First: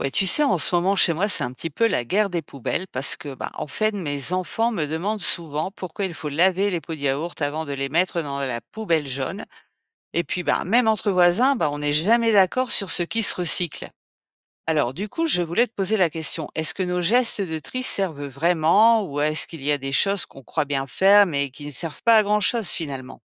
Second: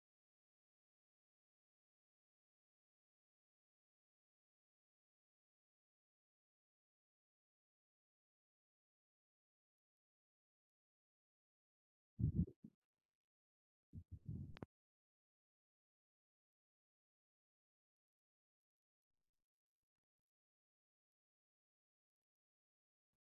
Ouais, tu sais, en ce moment, chez moi, c'est un petit peu la guerre des poubelles parce que, bah, en fait, mes enfants me demandent souvent pourquoi il faut laver les pots de yaourt avant de les mettre dans la poubelle jaune. Et puis, bah, même entre voisins, bah, on n'est jamais d'accord sur ce qui se recycle. Alors, du coup, je voulais te poser la question, est-ce que nos gestes de tri servent vraiment ou est-ce qu'il y a des choses qu'on croit bien faire mais qui ne servent pas à grand-chose finalement?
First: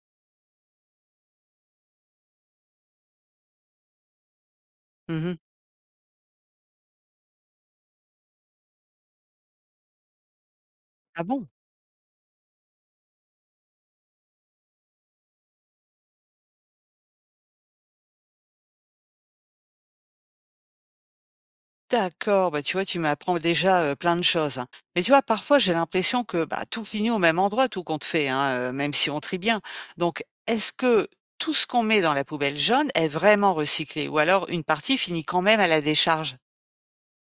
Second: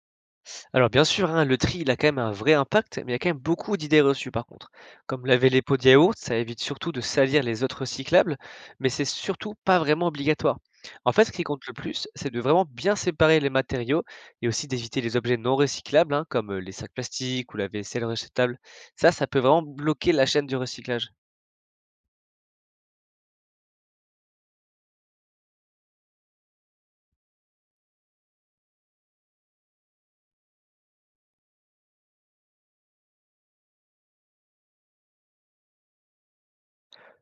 Alors bien sûr, hein, le tri, il a quand même un vrai impact, mais il y a quand même beaucoup d'idées reçues par contre. Comme Mhm. laver les pots de yaourt, ça évite surtout de salir les autres recyclables, mais c'est surtout pas vraiment obligatoire. En Ah fait, ce qui bon? compte le plus, c'est de vraiment bien séparer les matériaux et aussi d'éviter les objets non recyclables, hein, comme les sacs plastiques ou la vaisselle rejetable. Ça peut vraiment bloquer la chaîne du recyclage. D'accord, bah, tu vois, tu m'apprends déjà, plein de choses, hein. Mais tu vois, parfois, j'ai l'impression que, bah, tout finit au même endroit, tout compte fait, hein, même si on trie bien. Donc, est-ce que tout ce qu'on met dans la poubelle jaune est vraiment recyclé? Ou alors une partie finit quand même à la décharge?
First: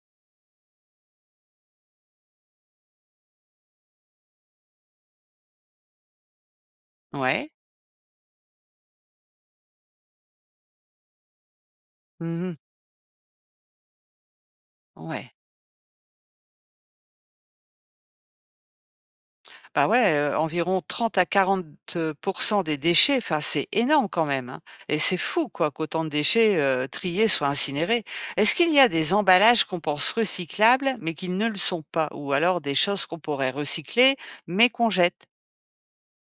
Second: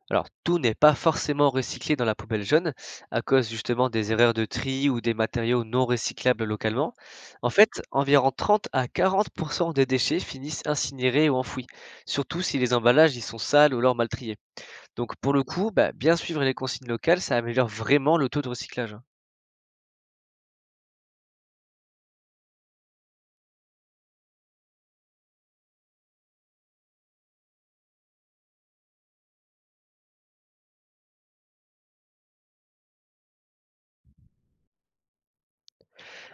Alors, tout n'est pas forcément recyclé dans la poubelle jaune à cause justement des erreurs de tri ou des matériaux non recyclables localement. En Ouais. fait, environ 30 à 40% des déchets finissent incinérés ou enfouis, surtout Mmh. si les emballages y sont sales ou alors mal triés. Donc pour Ouais. le coup, bah, bien suivre les consignes locales, ça améliore vraiment le taux de recyclage, hein. Bah, ouais, environ trente à 40 des déchets, enfin, c'est énorme quand même, hein, et c'est fou quoi qu'autant de déchets, triés soient incinérés. Est-ce qu'il y a des emballages qu'on pense recyclables, mais qu'ils ne le sont pas? Ou alors des choses qu'on pourrait recycler, mais qu'on jette?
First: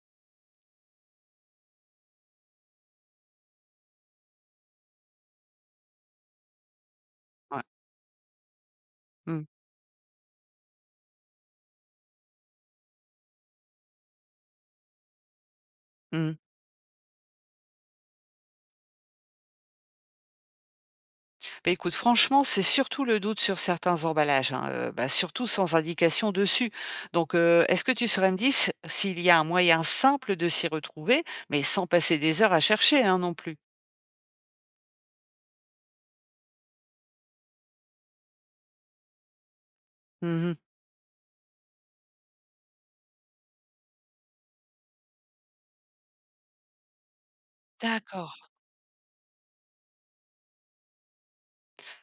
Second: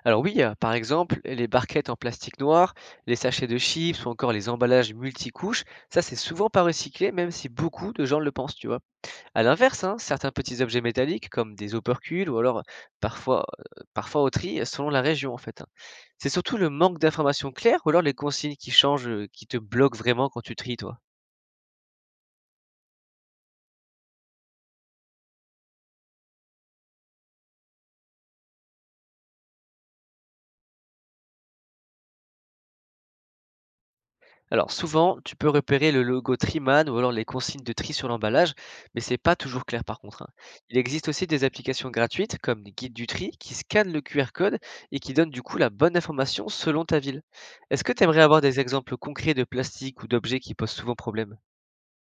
Alors oui, par exemple, les barquettes en plastique noir, les sachets de chips ou encore les emballages multicouches, ça c'est souvent pas recyclé, même si Ouais. beaucoup de gens le pensent, tu vois. À Mmh. l'inverse, hein, certains petits objets métalliques, comme des opercules ou alors parfois, parfois au tri, selon la région en fait, hein. C'est Mmh. surtout le manque d'informations claires ou alors les consignes qui changent, qui te bloquent vraiment quand tu tries toi? Bah, écoute, franchement, c'est surtout le doute sur certains emballages, hein, bah, surtout sans indication dessus. Donc, est-ce que tu saurais me dire s'il y a un moyen simple de s'y retrouver, mais sans passer des heures à chercher, hein, non plus? Alors souvent, tu peux repérer le logo Triman ou alors les consignes de tri sur l'emballage, mais c'est pas toujours clair par contre, hein. Mmh. Il existe aussi des applications gratuites comme les guides du tri qui scannent le QR code et qui donnent du coup la bonne information selon ta ville. Est-ce que tu aimerais avoir D'accord. des exemples concrets de plastique ou d'objets qui posent souvent problème?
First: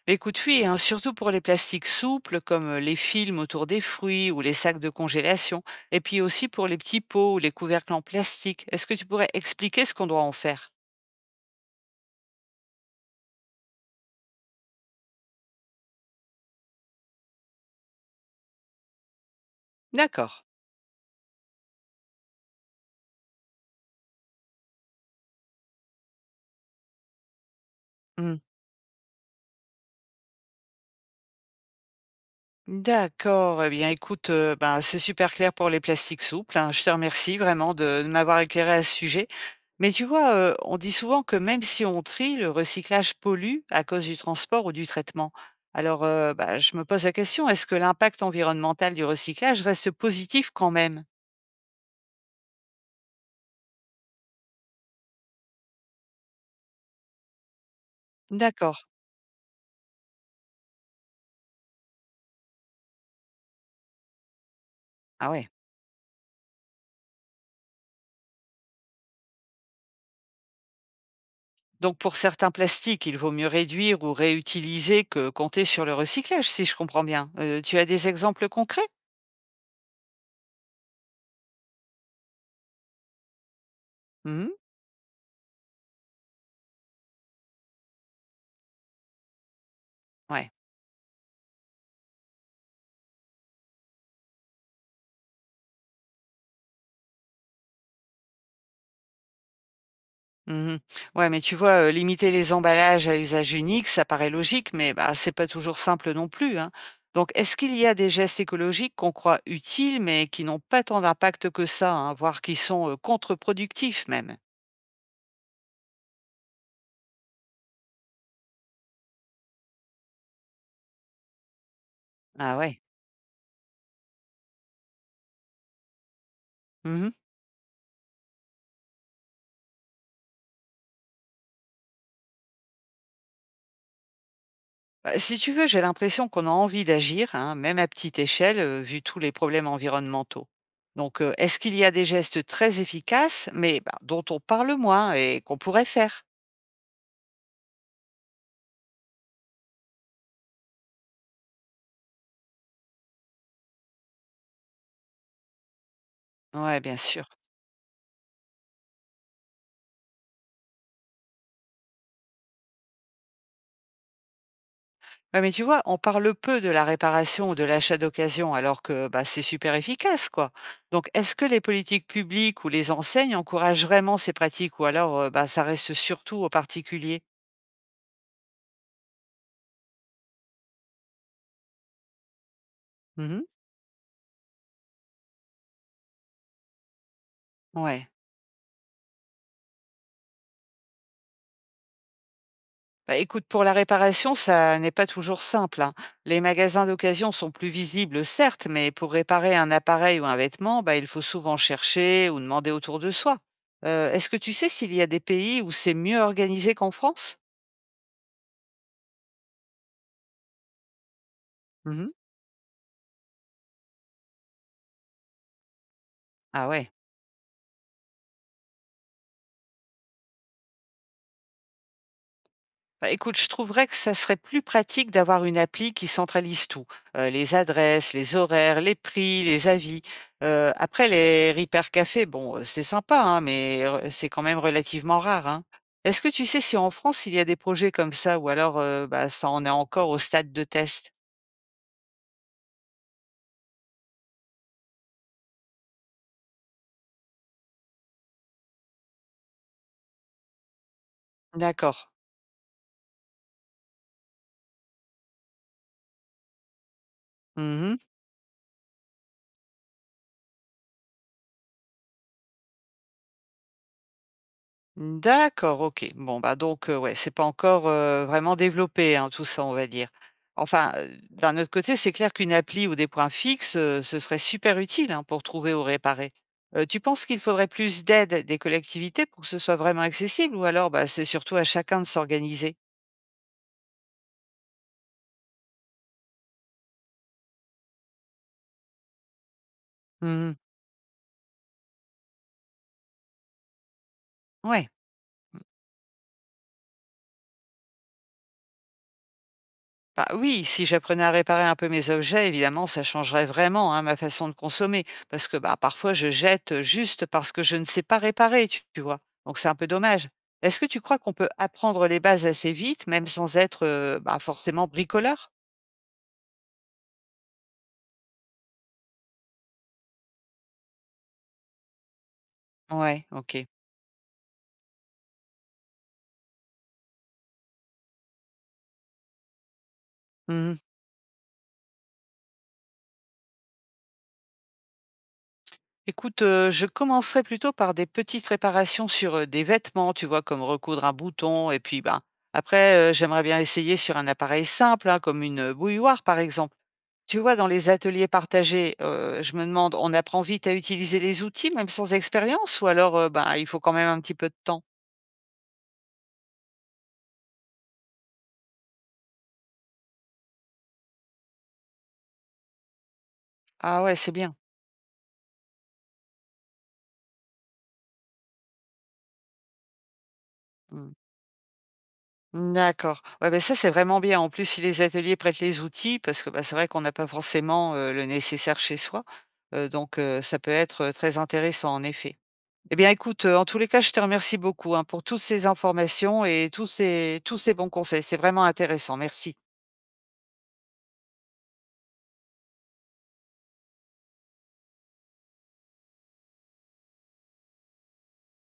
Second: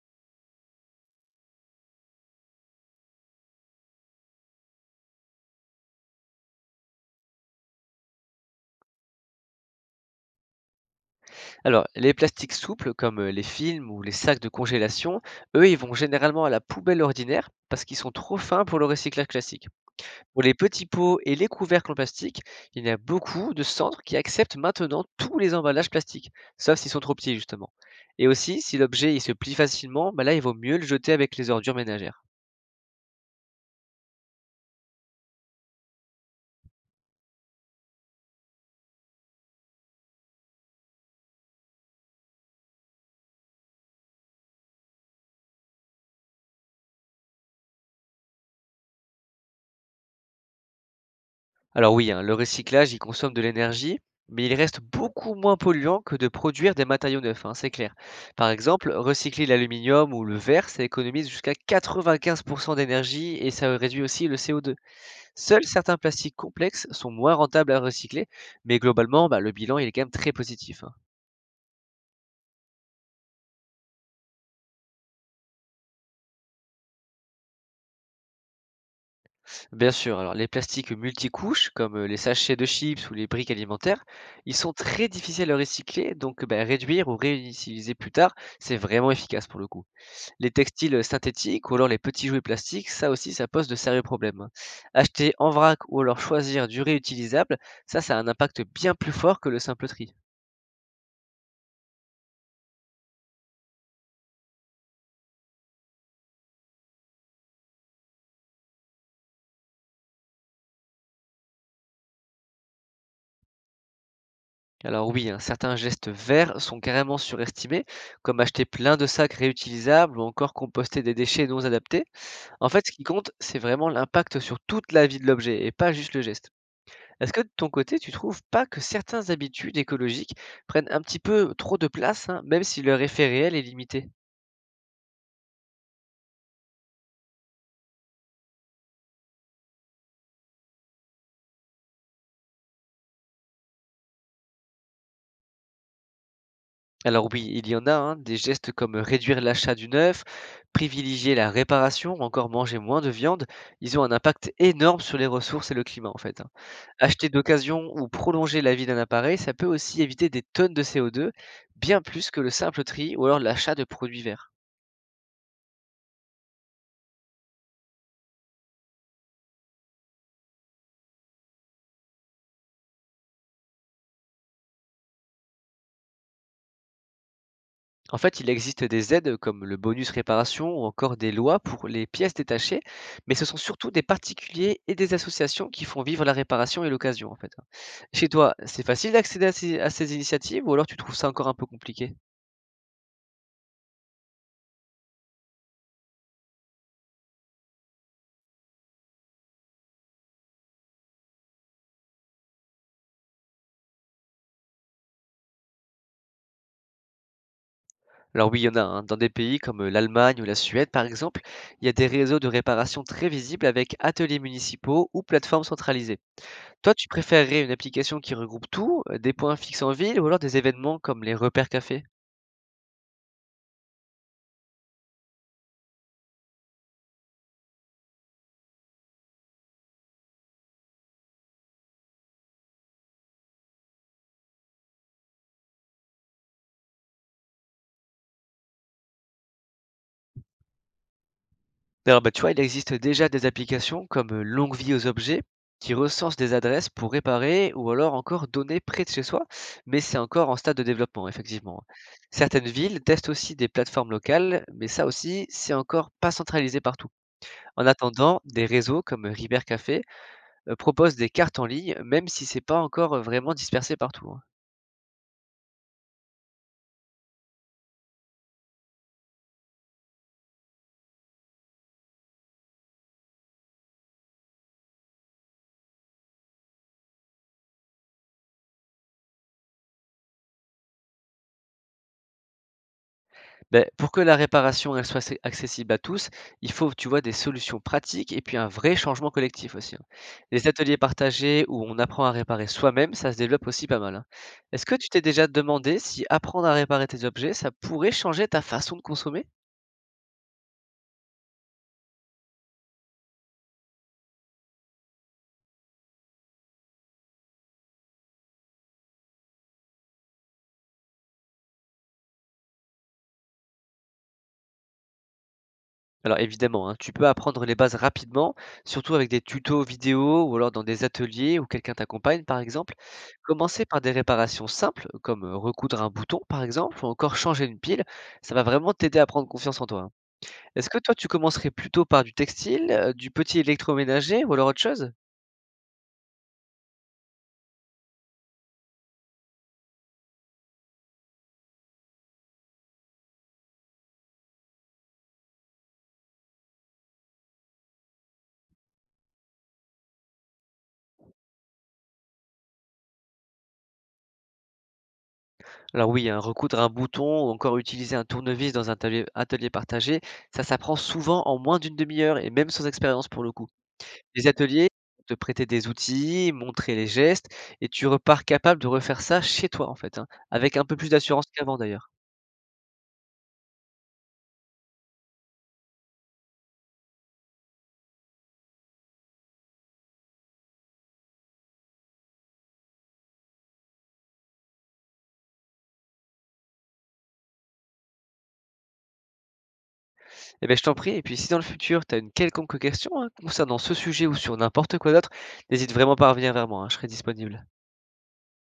Les coups de fouet, hein, surtout pour les plastiques souples comme les films autour des fruits ou les sacs de congélation, et puis aussi pour les petits pots ou les couvercles en plastique. Est-ce que tu pourrais expliquer ce qu'on doit en faire? Alors, les plastiques souples, comme les films ou les sacs de congélation, eux, ils vont généralement à la poubelle ordinaire parce qu'ils sont trop fins pour le recyclage classique. D'accord. Pour les petits pots et les couvercles en plastique, il y a beaucoup de centres qui acceptent maintenant tous les emballages plastiques, sauf s'ils sont trop petits, justement. Et Hmm. aussi, si l'objet il se plie facilement, bah là, il vaut mieux le jeter avec les ordures ménagères. D'accord. Eh bien, écoute, ben, c'est super clair pour les plastiques souples, hein. Je te remercie vraiment de m'avoir éclairé à ce sujet. Mais tu vois, on dit souvent que même si on trie, le recyclage pollue à cause du transport ou du traitement. Alors, bah, je me pose la question, est-ce que l'impact environnemental du recyclage reste positif quand même? Alors oui, hein, le recyclage, il consomme de l'énergie, mais il reste beaucoup moins polluant que de produire des matériaux neufs, hein, c'est clair. Par D'accord. exemple, recycler l'aluminium ou le verre, ça économise jusqu'à 95% d'énergie et ça réduit aussi le CO2. Ah ouais. Seuls certains plastiques complexes sont moins rentables à recycler, mais globalement, bah, le bilan, il est quand même très positif, hein. Donc pour certains plastiques, il vaut mieux réduire ou réutiliser que compter sur le recyclage, si je comprends bien. Tu as des exemples concrets? Bien sûr, alors les plastiques multicouches, comme les sachets de chips ou les briques alimentaires, Mmh. ils sont très difficiles à recycler, donc bah, réduire ou réutiliser plus tard, c'est vraiment efficace pour le coup. Les Ouais. textiles, synthétiques ou alors les petits jouets plastiques, ça aussi, ça pose de sérieux problèmes, hein. Acheter en vrac ou alors choisir du réutilisable, ça a un impact bien plus fort que le simple tri. Mmh. Ouais, mais tu vois, limiter les emballages à usage unique, ça paraît logique, mais bah, c'est pas toujours simple non plus, hein. Donc, est-ce qu'il y a des gestes écologiques qu'on croit utiles, mais qui n'ont pas tant d'impact que ça, hein, voire qui sont, contre-productifs même? Alors oui, hein, certains gestes verts sont carrément surestimés, comme acheter plein de sacs réutilisables ou encore composter des déchets non adaptés. Ah En ouais. fait, ce qui compte, c'est vraiment l'impact sur toute la vie de l'objet et pas juste le geste. Mmh. Est-ce que de ton côté, tu trouves pas que certaines habitudes écologiques prennent un petit peu trop de place, hein, même si leur effet réel est limité? Bah, si tu veux, j'ai l'impression qu'on a envie d'agir, hein, même à petite échelle, vu tous les problèmes environnementaux. Donc, est-ce qu'il y a des gestes très efficaces, mais bah, dont on parle moins et qu'on pourrait faire? Alors oui, il y en a, hein, des gestes comme réduire l'achat du neuf, privilégier la réparation ou encore manger moins de viande, ils ont un impact énorme sur les ressources et le climat en fait, hein. Ouais, bien sûr. Acheter d'occasion ou prolonger la vie d'un appareil, ça peut aussi éviter des tonnes de CO2, bien plus que le simple tri ou alors l'achat de produits verts. Ouais, mais tu vois, on parle peu de la réparation ou de l'achat d'occasion, alors que bah, c'est super efficace, quoi. Donc, est-ce que les politiques publiques ou les enseignes encouragent vraiment ces pratiques, ou alors bah, ça reste surtout aux particuliers? En fait, il existe des aides comme le bonus réparation ou encore des lois pour les pièces détachées, mais Mhm. ce sont surtout des particuliers et des associations qui font vivre la réparation et l'occasion en fait. Ouais. Chez toi, c'est facile d'accéder à ces initiatives ou alors tu trouves ça encore un peu compliqué? Bah, écoute, pour la réparation, ça n'est pas toujours simple, hein. Les magasins d'occasion sont plus visibles, certes, mais pour réparer un appareil ou un vêtement, bah, il faut souvent chercher ou demander autour de soi. Est-ce que tu sais s'il y a des pays où c'est mieux organisé qu'en France? Alors oui, il y en a, hein. Dans des pays comme l'Allemagne ou la Suède par exemple, il y a des Mhm. réseaux de réparation très visibles avec ateliers municipaux ou plateformes centralisées. Ah ouais. Toi, tu préférerais une application qui regroupe tout, des points fixes en ville ou alors des événements comme les repères cafés? Bah, écoute, je trouverais que ça serait plus pratique d'avoir une appli qui centralise tout, les adresses, les horaires, les prix, les avis. Après, les Repair Café, bon, c'est sympa, hein, mais c'est quand même relativement rare, hein. Est-ce que tu sais si en France il y a des projets comme ça ou alors bah, ça en est encore au stade de test? Alors, bah, tu vois, il existe déjà des applications comme Longue Vie aux Objets qui recensent des adresses pour réparer ou alors encore donner près de chez soi, mais c'est encore en stade de développement, effectivement. D'accord. Certaines villes testent aussi des plateformes locales, mais ça aussi, c'est encore pas centralisé partout. En Mhm. attendant, des réseaux comme River Café proposent des cartes en ligne, même si c'est pas encore, vraiment dispersé partout, hein. D'accord, OK. Bon, bah, donc, ouais, c'est pas encore, vraiment développé, hein, tout ça, on va dire. Enfin, d'un autre côté, c'est clair qu'une appli ou des points fixes, ce serait super utile, hein, pour trouver ou réparer. Tu penses qu'il faudrait plus d'aide des collectivités pour que ce soit vraiment accessible ou alors, bah, c'est surtout à chacun de s'organiser? Beh, pour que la réparation, elle soit accessible à tous, il faut, tu vois, des solutions pratiques et puis un vrai changement collectif aussi, hein. Mmh. Les ateliers partagés où on apprend à réparer soi-même, ça se développe aussi pas mal, hein. Est-ce Ouais. que tu t'es déjà demandé si apprendre à réparer tes objets, ça pourrait changer ta façon de consommer? Bah oui, si j'apprenais à réparer un peu mes objets, évidemment, ça changerait vraiment, hein, ma façon de consommer. Parce que bah, parfois, je jette juste parce que je ne sais pas réparer, tu vois. Donc, c'est un peu dommage. Est-ce que tu crois qu'on peut apprendre les bases assez vite, même sans être bah, forcément bricoleur? Alors évidemment, hein, tu peux apprendre les bases rapidement, surtout avec des tutos vidéo ou alors dans des ateliers où quelqu'un t'accompagne par exemple. Ouais, ok. Commencer par des réparations simples, comme recoudre un bouton par exemple, ou encore changer une pile, ça va vraiment t'aider à prendre confiance en toi, hein. Mhm. Est-ce que toi, tu commencerais plutôt par du textile, du petit électroménager ou alors autre chose? Écoute, je commencerai plutôt par des petites réparations sur des vêtements, tu vois, comme recoudre un bouton. Et puis, bah, après, j'aimerais bien essayer sur un appareil simple, hein, comme une bouilloire, par exemple. Tu vois, dans les ateliers partagés, je me demande, on apprend vite à utiliser les outils même sans expérience ou alors, ben, il faut quand même un petit peu de temps? Alors oui, hein, recoudre un bouton ou encore utiliser un tournevis dans un atelier partagé, ça s'apprend souvent en moins d'une demi heure et même sans expérience pour le coup. Ah ouais, c'est Les bien. ateliers vont te prêter des outils, montrer les gestes et tu repars capable de refaire ça chez toi, en fait, hein, avec un peu plus Mmh. d'assurance qu'avant d'ailleurs. D'accord. Ouais, ben ça, c'est vraiment bien. En plus, si les ateliers prêtent les outils parce que, bah, c'est vrai qu'on n'a pas forcément, le nécessaire chez soi, donc ça peut être, très intéressant en effet. Eh bien écoute, en tous les cas, je te remercie beaucoup, hein, pour toutes ces informations et tous ces bons conseils. C'est vraiment intéressant. Merci. Et beh, je t'en prie et puis si dans le futur, tu as une quelconque question, hein, concernant ce sujet ou sur n'importe quoi d'autre, n'hésite vraiment pas à revenir vers moi, hein, je serai disponible.